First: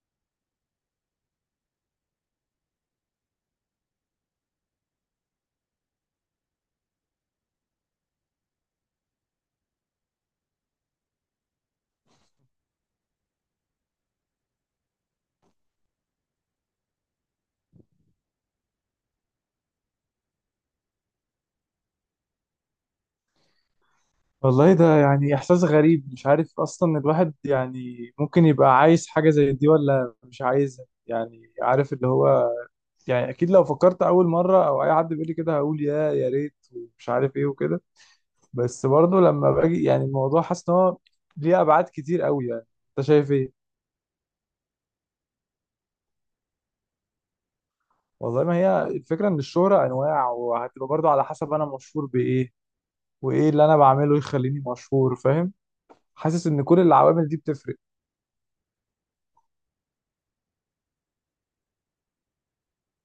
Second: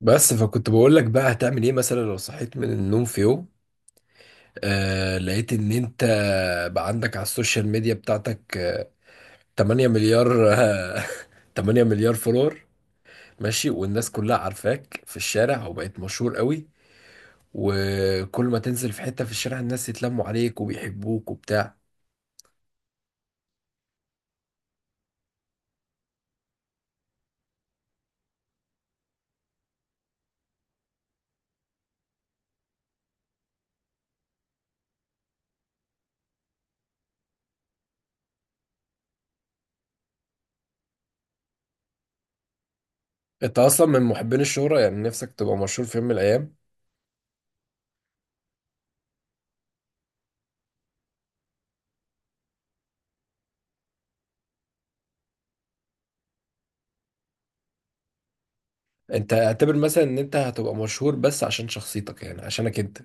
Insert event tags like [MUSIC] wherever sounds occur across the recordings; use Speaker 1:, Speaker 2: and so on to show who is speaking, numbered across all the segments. Speaker 1: بس فكنت بقول لك بقى هتعمل ايه مثلا لو صحيت من النوم في يوم لقيت ان انت بقى عندك على السوشيال ميديا بتاعتك، 8 مليار [LAUGHS] 8 مليار فولور. ماشي، والناس كلها عارفاك في الشارع وبقيت مشهور قوي، وكل ما تنزل في حتة في الشارع الناس يتلموا عليك وبيحبوك وبتاع.
Speaker 2: والله ده يعني إحساس غريب. مش عارف أصلا الواحد يعني ممكن يبقى عايز حاجة زي دي ولا مش عايزها، يعني عارف اللي هو يعني أكيد لو فكرت أول مرة أو أي حد بيقول لي كده هقول يا ريت ومش عارف إيه وكده. بس برضه لما باجي يعني الموضوع حاسس إن هو ليه أبعاد كتير قوي يعني. أنت شايف إيه؟
Speaker 1: انت اصلا من محبين الشهرة؟ يعني نفسك تبقى مشهور في يوم من الايام؟
Speaker 2: والله ما هي الفكرة إن الشهرة أنواع، وهتبقى برضه على حسب أنا مشهور بإيه وإيه اللي أنا بعمله يخليني مشهور، فاهم؟ حاسس إن كل العوامل دي بتفرق.
Speaker 1: انت اعتبر مثلا ان انت هتبقى مشهور بس عشان شخصيتك، يعني عشانك انت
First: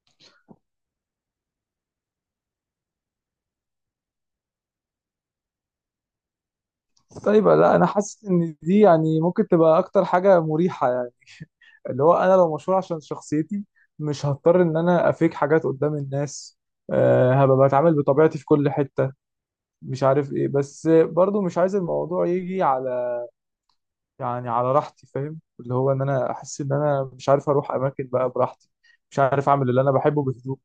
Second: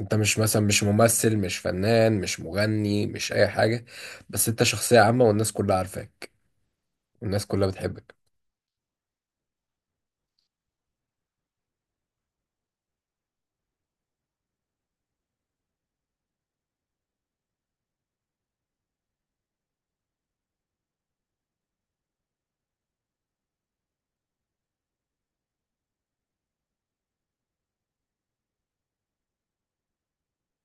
Speaker 1: انت مش مثلا، مش ممثل، مش فنان، مش مغني، مش اي حاجة، بس انت شخصية عامة والناس كلها عارفاك والناس
Speaker 2: سايبه.
Speaker 1: كلها
Speaker 2: لا انا
Speaker 1: بتحبك.
Speaker 2: حاسس ان دي يعني ممكن تبقى اكتر حاجه مريحه يعني. اللي هو انا لو مشهور عشان شخصيتي مش هضطر ان انا افيك حاجات قدام الناس. أه، هبقى بتعامل بطبيعتي في كل حته. مش عارف ايه، بس برضو مش عايز الموضوع يجي على يعني على راحتي، فاهم؟ اللي هو ان انا احس ان انا مش عارف اروح اماكن بقى براحتي، مش عارف اعمل اللي انا بحبه بهدوء.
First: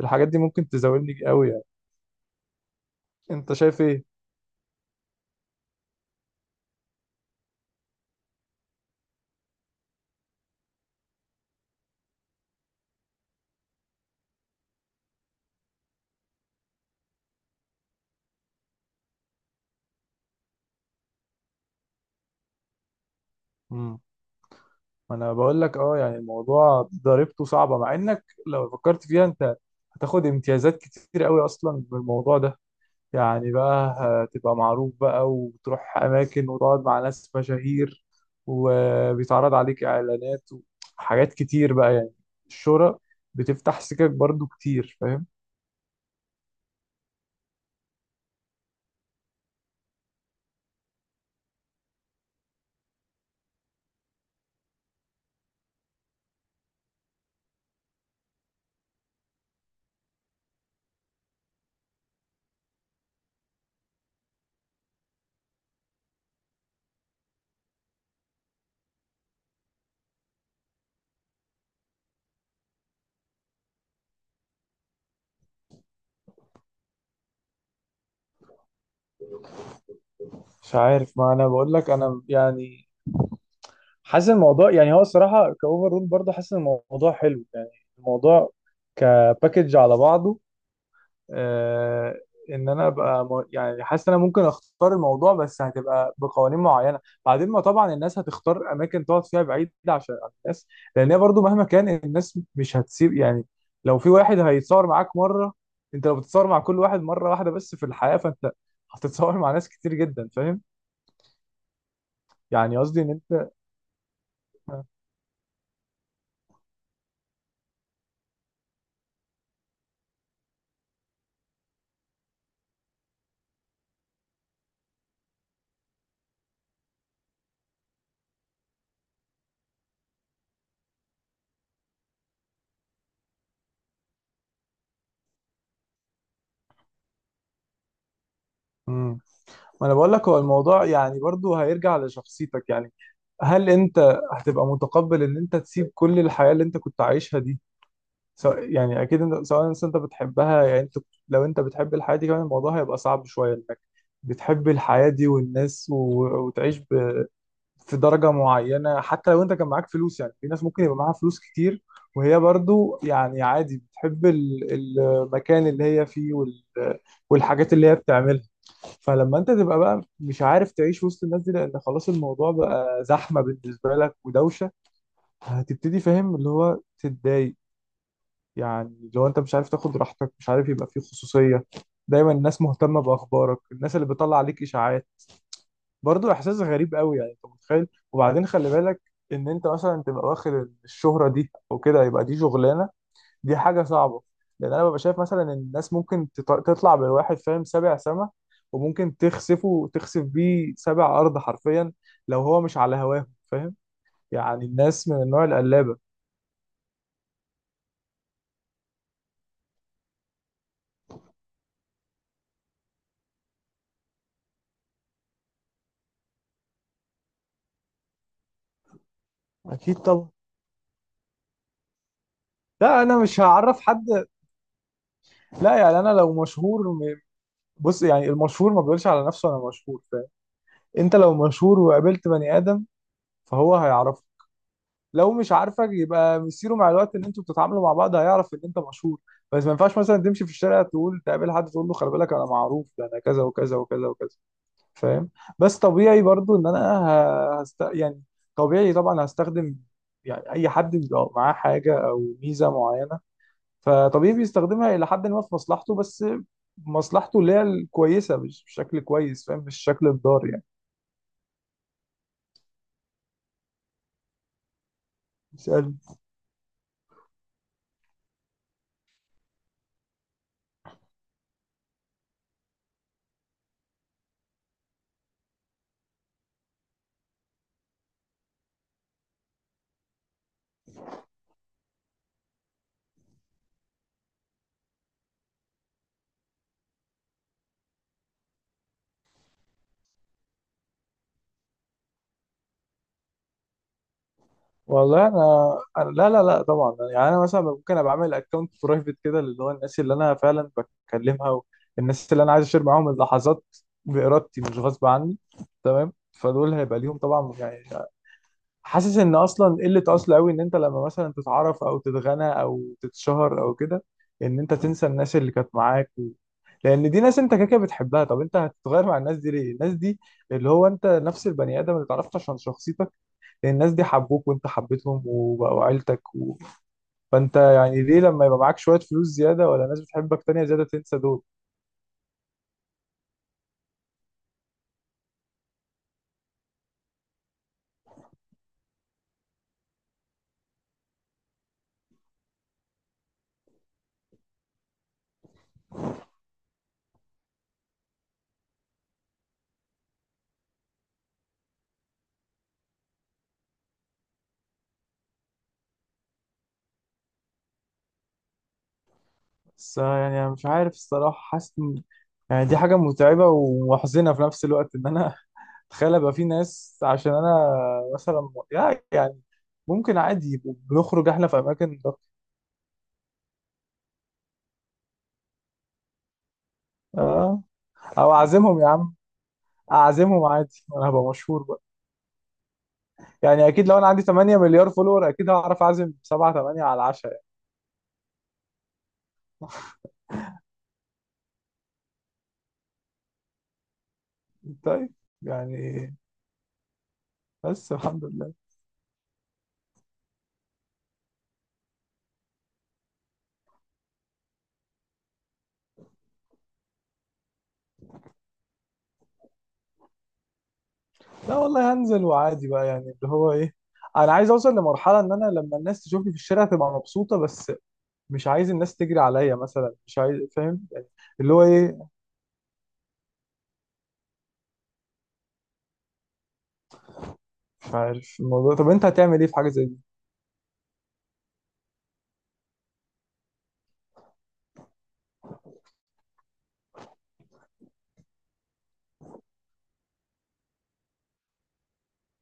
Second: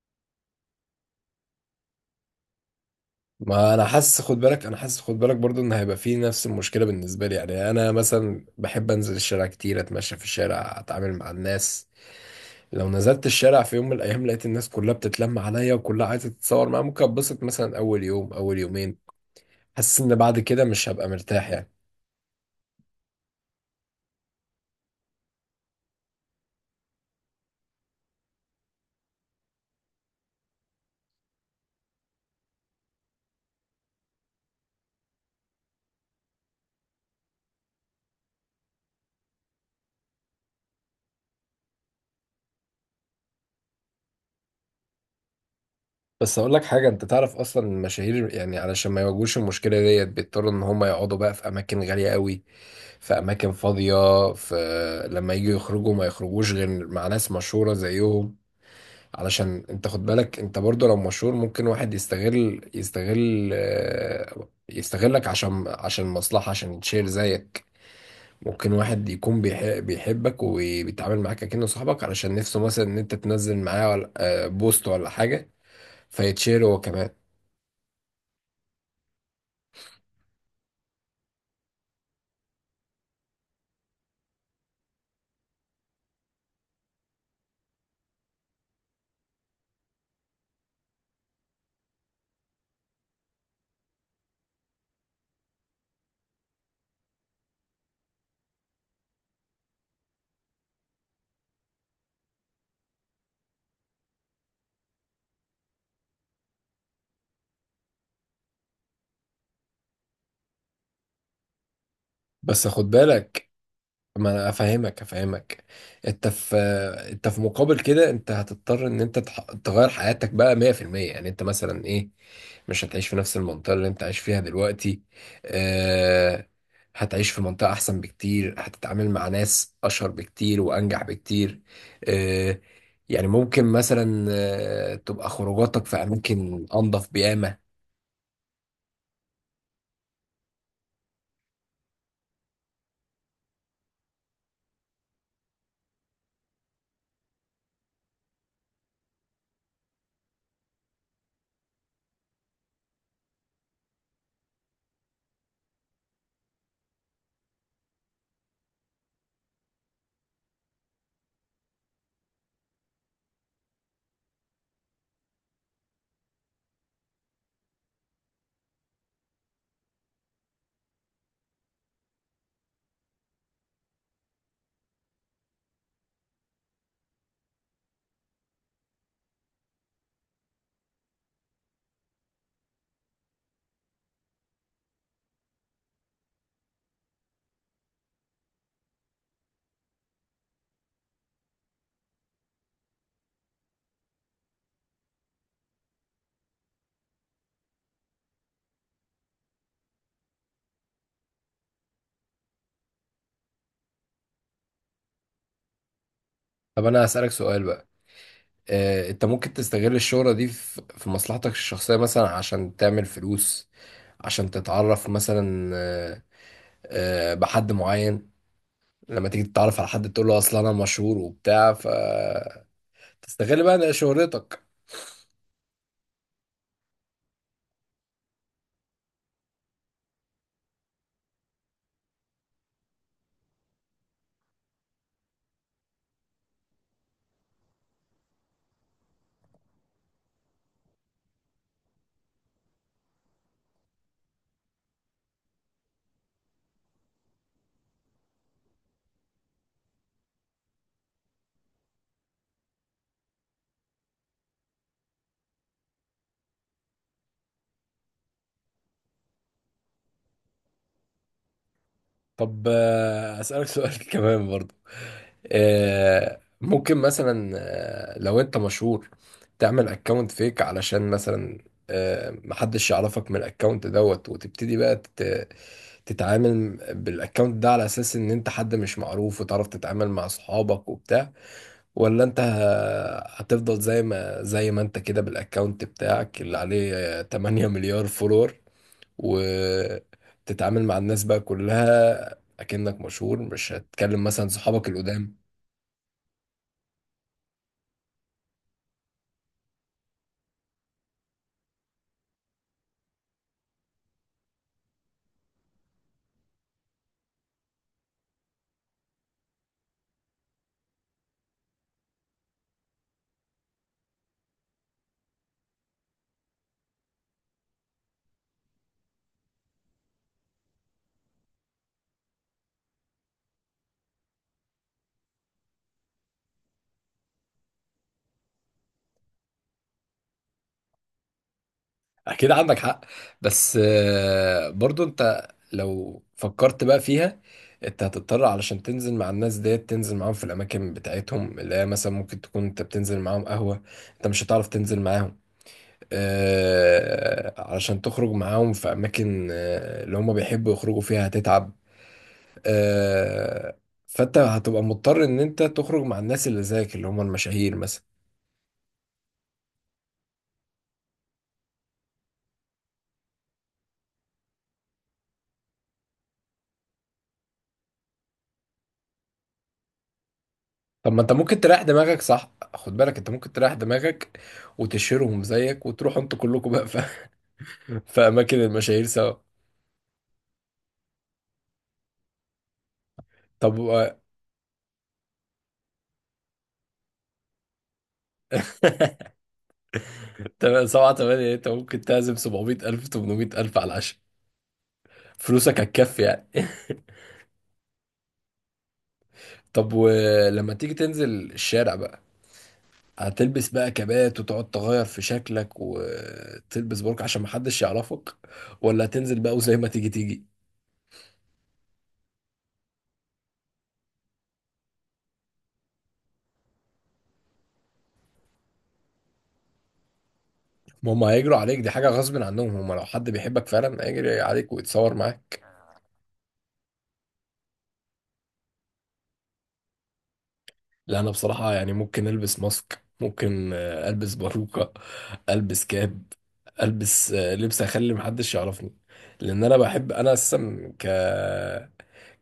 Speaker 2: الحاجات دي ممكن تزاولني قوي يعني. انت
Speaker 1: ما
Speaker 2: شايف
Speaker 1: انا
Speaker 2: ايه؟
Speaker 1: حاسس خد بالك انا حاسس خد بالك برضو ان هيبقى فيه نفس المشكلة بالنسبة لي. يعني انا مثلا بحب انزل الشارع كتير، اتمشى في الشارع، اتعامل مع الناس. لو نزلت الشارع في يوم من الايام لقيت الناس كلها بتتلم عليا وكلها عايزة تتصور معايا، ممكن اتبسط مثلا اول يوم اول يومين. حاسس ان بعد كده مش هبقى مرتاح يعني.
Speaker 2: ما انا بقول لك اه، يعني الموضوع ضريبته صعبه مع انك لو فكرت فيها انت هتاخد امتيازات كتير قوي اصلا بالموضوع ده يعني. بقى هتبقى معروف بقى وتروح اماكن وتقعد مع ناس مشاهير وبيتعرض عليك اعلانات وحاجات كتير بقى يعني. الشهرة بتفتح سكك برضو كتير، فاهم؟
Speaker 1: بس اقول لك حاجه، انت تعرف اصلا المشاهير يعني علشان ما يواجهوش المشكله ديت بيضطروا ان هم يقعدوا بقى في اماكن غاليه قوي، في اماكن فاضيه، في لما يجوا يخرجوا ما يخرجوش غير مع ناس مشهوره زيهم. علشان انت خد بالك، انت برضو لو مشهور ممكن واحد يستغل، يستغلك، عشان مصلحه، عشان يتشير زيك. ممكن واحد يكون بيحبك وبيتعامل معاك كأنه صاحبك علشان نفسه مثلا ان انت تنزل معاه بوست ولا حاجه، فيتشير هو كمان.
Speaker 2: مش عارف. ما انا بقول لك انا يعني حاسس الموضوع يعني هو الصراحه كاوفر رول. برضه حاسس ان الموضوع حلو يعني. الموضوع كباكج على بعضه. آه، ان انا ابقى يعني حاسس ان انا ممكن اختار الموضوع بس هتبقى بقوانين معينه. بعدين ما طبعا الناس هتختار اماكن تقعد فيها بعيده عشان عن الناس، لان هي برضو مهما كان الناس مش هتسيب يعني. لو في واحد هيتصور معاك مره، انت لو بتتصور مع كل واحد مره واحده بس في الحياه فانت هتتصور مع ناس كتير جدا، فاهم؟
Speaker 1: بس
Speaker 2: يعني
Speaker 1: خد
Speaker 2: قصدي ان
Speaker 1: بالك،
Speaker 2: انت
Speaker 1: ما انا افهمك. انت في انت في مقابل كده انت هتضطر ان انت تغير حياتك بقى 100%. يعني انت مثلا ايه، مش هتعيش في نفس المنطقة اللي انت عايش فيها دلوقتي. آه هتعيش في منطقة احسن بكتير، هتتعامل مع ناس اشهر بكتير وانجح بكتير. آه يعني ممكن مثلا تبقى خروجاتك في اماكن انضف بيامة.
Speaker 2: امم ما انا بقول لك هو الموضوع يعني برضو هيرجع لشخصيتك يعني. هل انت هتبقى متقبل ان انت تسيب كل الحياه اللي انت كنت عايشها دي؟ سواء يعني اكيد انت سواء انت أنت بتحبها يعني انت، لو انت بتحب الحياه دي كمان الموضوع هيبقى صعب شويه انك بتحب الحياه دي والناس و... وتعيش ب... في درجه معينه حتى لو انت كان معاك فلوس. يعني في ناس ممكن يبقى معاها فلوس كتير وهي برضو يعني عادي بتحب المكان اللي هي فيه وال... والحاجات اللي هي بتعملها. فلما انت تبقى بقى مش عارف تعيش وسط الناس دي لان خلاص الموضوع بقى زحمه بالنسبه لك ودوشه، هتبتدي فاهم اللي هو تتضايق يعني. لو انت مش عارف تاخد راحتك، مش عارف يبقى فيه خصوصية، دايما الناس مهتمة بأخبارك، الناس اللي بتطلع عليك إشاعات، برضو إحساس غريب قوي يعني. انت متخيل؟ وبعدين خلي بالك ان انت مثلا تبقى واخد الشهرة دي او كده يبقى دي شغلانة، دي حاجة صعبة. لان انا ببقى شايف مثلا ان الناس ممكن تطلع بالواحد فاهم سابع سما، وممكن تخسفه تخسف بيه سابع ارض حرفيا لو هو مش على هواه، فاهم؟ يعني الناس من النوع القلابة.
Speaker 1: طب انا هسألك سؤال بقى. انت ممكن تستغل الشهرة دي في مصلحتك الشخصية مثلا عشان تعمل فلوس، عشان تتعرف مثلا، بحد معين؟ لما تيجي تتعرف على
Speaker 2: اكيد
Speaker 1: حد تقول
Speaker 2: طبعا.
Speaker 1: له اصل انا مشهور وبتاع، فتستغل
Speaker 2: لا انا مش هعرف
Speaker 1: بقى
Speaker 2: حد.
Speaker 1: شهرتك.
Speaker 2: لا يعني انا لو مشهور بص، يعني المشهور ما بيقولش على نفسه انا مشهور، فاهم؟ انت لو مشهور وقابلت بني ادم فهو هيعرفك. لو مش عارفك يبقى مصيره مع الوقت ان انتوا بتتعاملوا مع بعض هيعرف ان انت مشهور. بس ما ينفعش مثلا تمشي في الشارع تقول تقابل حد تقول له خلي بالك انا معروف، ده انا كذا وكذا وكذا وكذا، فاهم؟ بس طبيعي برضو ان انا يعني طبيعي طبعا هستخدم. يعني اي حد بيبقى معاه حاجه او ميزه معينه فطبيعي بيستخدمها الى حد ما في مصلحته، بس مصلحته اللي هي الكويسه، مش بشكل كويس، فاهم؟ مش شكل الضار يعني.
Speaker 1: طب، أسألك سؤال [LAUGHS] كمان برضو.
Speaker 2: اسال.
Speaker 1: ممكن مثلا، لو انت مشهور تعمل اكونت فيك علشان مثلا محدش يعرفك من الاكونت دوت، وتبتدي بقى تتعامل بالاكونت ده على اساس ان انت حد مش معروف، وتعرف تتعامل مع صحابك وبتاع. ولا انت هتفضل زي ما انت كده بالاكونت بتاعك اللي عليه، 8 مليار فولور، وتتعامل مع الناس بقى كلها اكنك مشهور، مش هتكلم مثلا صحابك
Speaker 2: والله
Speaker 1: القدام؟
Speaker 2: انا لا لا لا، طبعا. يعني انا مثلا ممكن ابقى اعمل اكونت برايفت كده اللي هو الناس اللي انا فعلا بكلمها والناس اللي انا عايز اشير معاهم اللحظات بارادتي مش غصب عني، تمام؟ فدول هيبقى ليهم طبعا يعني. حاسس ان اصلا قله اصل قوي ان انت لما مثلا تتعرف او تتغنى او تتشهر او كده ان انت تنسى الناس اللي كانت معاك و... لان دي ناس انت كده كده بتحبها. طب انت هتتغير مع الناس دي ليه؟ الناس دي اللي هو انت نفس البني ادم اللي اتعرفت عشان شخصيتك. لان الناس دي حبوك وانت حبيتهم وبقوا عيلتك و... فانت يعني ليه لما يبقى معاك شويه فلوس زياده ولا ناس بتحبك تانية زياده تنسى دول؟
Speaker 1: اكيد عندك حق، بس برضو انت لو فكرت بقى فيها انت هتضطر علشان تنزل مع الناس ديت تنزل معاهم في الاماكن بتاعتهم اللي هي مثلا ممكن تكون انت بتنزل معاهم قهوة. انت مش هتعرف تنزل معاهم علشان تخرج معاهم في اماكن، اللي هم بيحبوا يخرجوا فيها، هتتعب. آه، فانت هتبقى مضطر ان انت تخرج مع الناس اللي زيك اللي هم المشاهير مثلا.
Speaker 2: بس يعني انا مش عارف الصراحه، حاسس يعني دي حاجه متعبه ومحزنه في نفس الوقت ان انا تخيل ابقى في ناس عشان انا مثلا يعني ممكن عادي يبقوا
Speaker 1: طب، ما
Speaker 2: بنخرج
Speaker 1: انت
Speaker 2: احنا في
Speaker 1: ممكن تريح
Speaker 2: اماكن ده.
Speaker 1: دماغك، صح؟ خد بالك، انت ممكن تريح دماغك وتشيرهم زيك وتروحوا انتوا كلكم بقى
Speaker 2: اه
Speaker 1: [LAUGHS] في
Speaker 2: او
Speaker 1: اماكن
Speaker 2: اعزمهم يا
Speaker 1: المشاهير
Speaker 2: عم،
Speaker 1: سوا.
Speaker 2: اعزمهم عادي وانا هبقى مشهور بقى. يعني
Speaker 1: طب
Speaker 2: اكيد لو انا عندي 8 مليار فولور اكيد هعرف اعزم 7 8 على العشاء.
Speaker 1: [LAUGHS] تمام، سبعة تمانية، انت ممكن تعزم 700 ألف 800 ألف على العشاء،
Speaker 2: يعني طيب
Speaker 1: فلوسك
Speaker 2: يعني،
Speaker 1: هتكفي يعني.
Speaker 2: بس الحمد لله.
Speaker 1: [LAUGHS] طب ولما تيجي تنزل الشارع بقى، هتلبس بقى كبات وتقعد تغير في شكلك وتلبس برك عشان محدش يعرفك، ولا هتنزل بقى وزي ما تيجي تيجي؟
Speaker 2: لا والله، هنزل وعادي بقى يعني اللي هو ايه، انا عايز اوصل لمرحله ان انا لما الناس تشوفني في الشارع تبقى مبسوطه بس، مش عايز الناس تجري عليا مثلا، مش عايز، فاهم يعني؟
Speaker 1: ما هم
Speaker 2: اللي
Speaker 1: هيجروا
Speaker 2: هو
Speaker 1: عليك، دي حاجة
Speaker 2: ايه
Speaker 1: غصب عنهم، هم لو حد بيحبك فعلا هيجري عليك ويتصور معاك.
Speaker 2: مش عارف الموضوع. طب انت هتعمل ايه في حاجه زي دي؟
Speaker 1: لا، انا بصراحة يعني ممكن البس ماسك، ممكن البس باروكة، البس كاب، البس لبس اخلي محدش يعرفني. لان انا بحب، انا اصلا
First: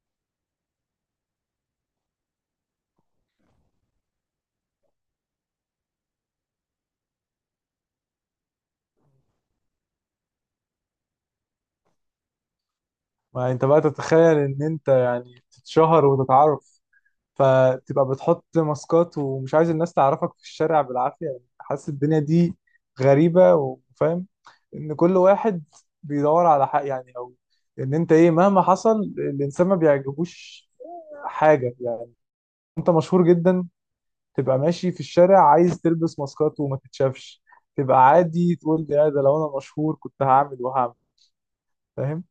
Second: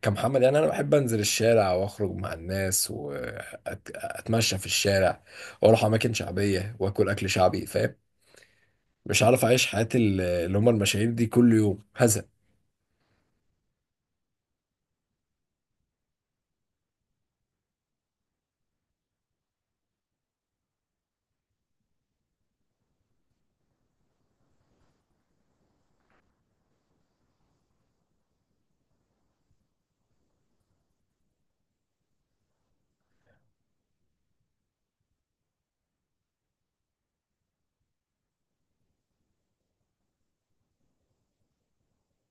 Speaker 1: كمحمد، يعني انا بحب انزل الشارع واخرج مع الناس واتمشى في الشارع واروح اماكن شعبيه واكل اكل شعبي، فاهم؟ مش عارف اعيش حياه اللي هم المشاهير دي كل يوم هزق.
Speaker 2: ما انت بقى تتخيل ان انت تتشهر وتتعرف فتبقى بتحط ماسكات ومش عايز الناس تعرفك في الشارع بالعافيه، يعني حاسس الدنيا دي غريبه وفاهم ان كل واحد بيدور على حق يعني، او ان انت ايه مهما حصل الانسان ما بيعجبوش حاجه يعني. انت مشهور جدا تبقى ماشي في الشارع عايز تلبس ماسكات وما تتشافش؟ تبقى عادي تقول يا ده لو انا مشهور كنت هعمل وهعمل، فاهم؟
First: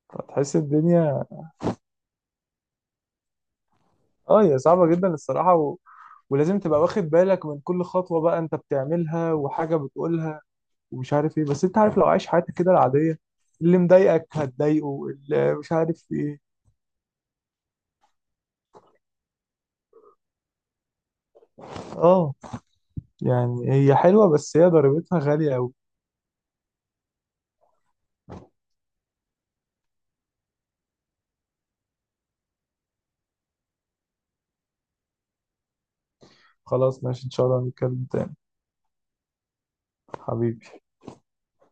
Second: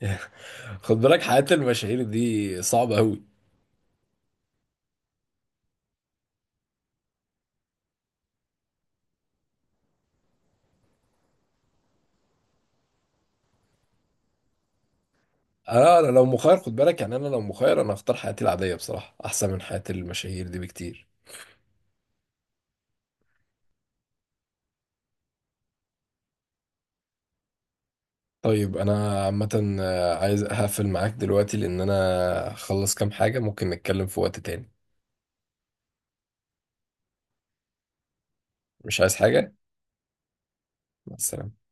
Speaker 1: [LAUGHS]
Speaker 2: فتحس
Speaker 1: خد بالك
Speaker 2: الدنيا.
Speaker 1: حياه المشاهير دي صعبه قوي.
Speaker 2: اه، هي صعبة جدا الصراحة و... ولازم تبقى واخد بالك من كل خطوة بقى انت بتعملها وحاجة بتقولها ومش عارف ايه. بس انت عارف لو عايش حياتك كده العادية اللي مضايقك هتضايقه، اللي مش
Speaker 1: انا
Speaker 2: عارف
Speaker 1: أنا لو
Speaker 2: ايه.
Speaker 1: مخير، خد بالك، يعني انا لو مخير انا اختار حياتي العاديه بصراحه احسن من حياه المشاهير دي بكتير.
Speaker 2: اه، يعني هي حلوة بس هي ضريبتها غالية اوي.
Speaker 1: طيب انا عامه عايز اقفل معاك دلوقتي لان انا اخلص كام حاجه، ممكن نتكلم في وقت تاني.
Speaker 2: خلاص ماشي، ان شاء الله نتكلم تاني،
Speaker 1: مش عايز حاجه.
Speaker 2: حبيبي.
Speaker 1: مع السلامه.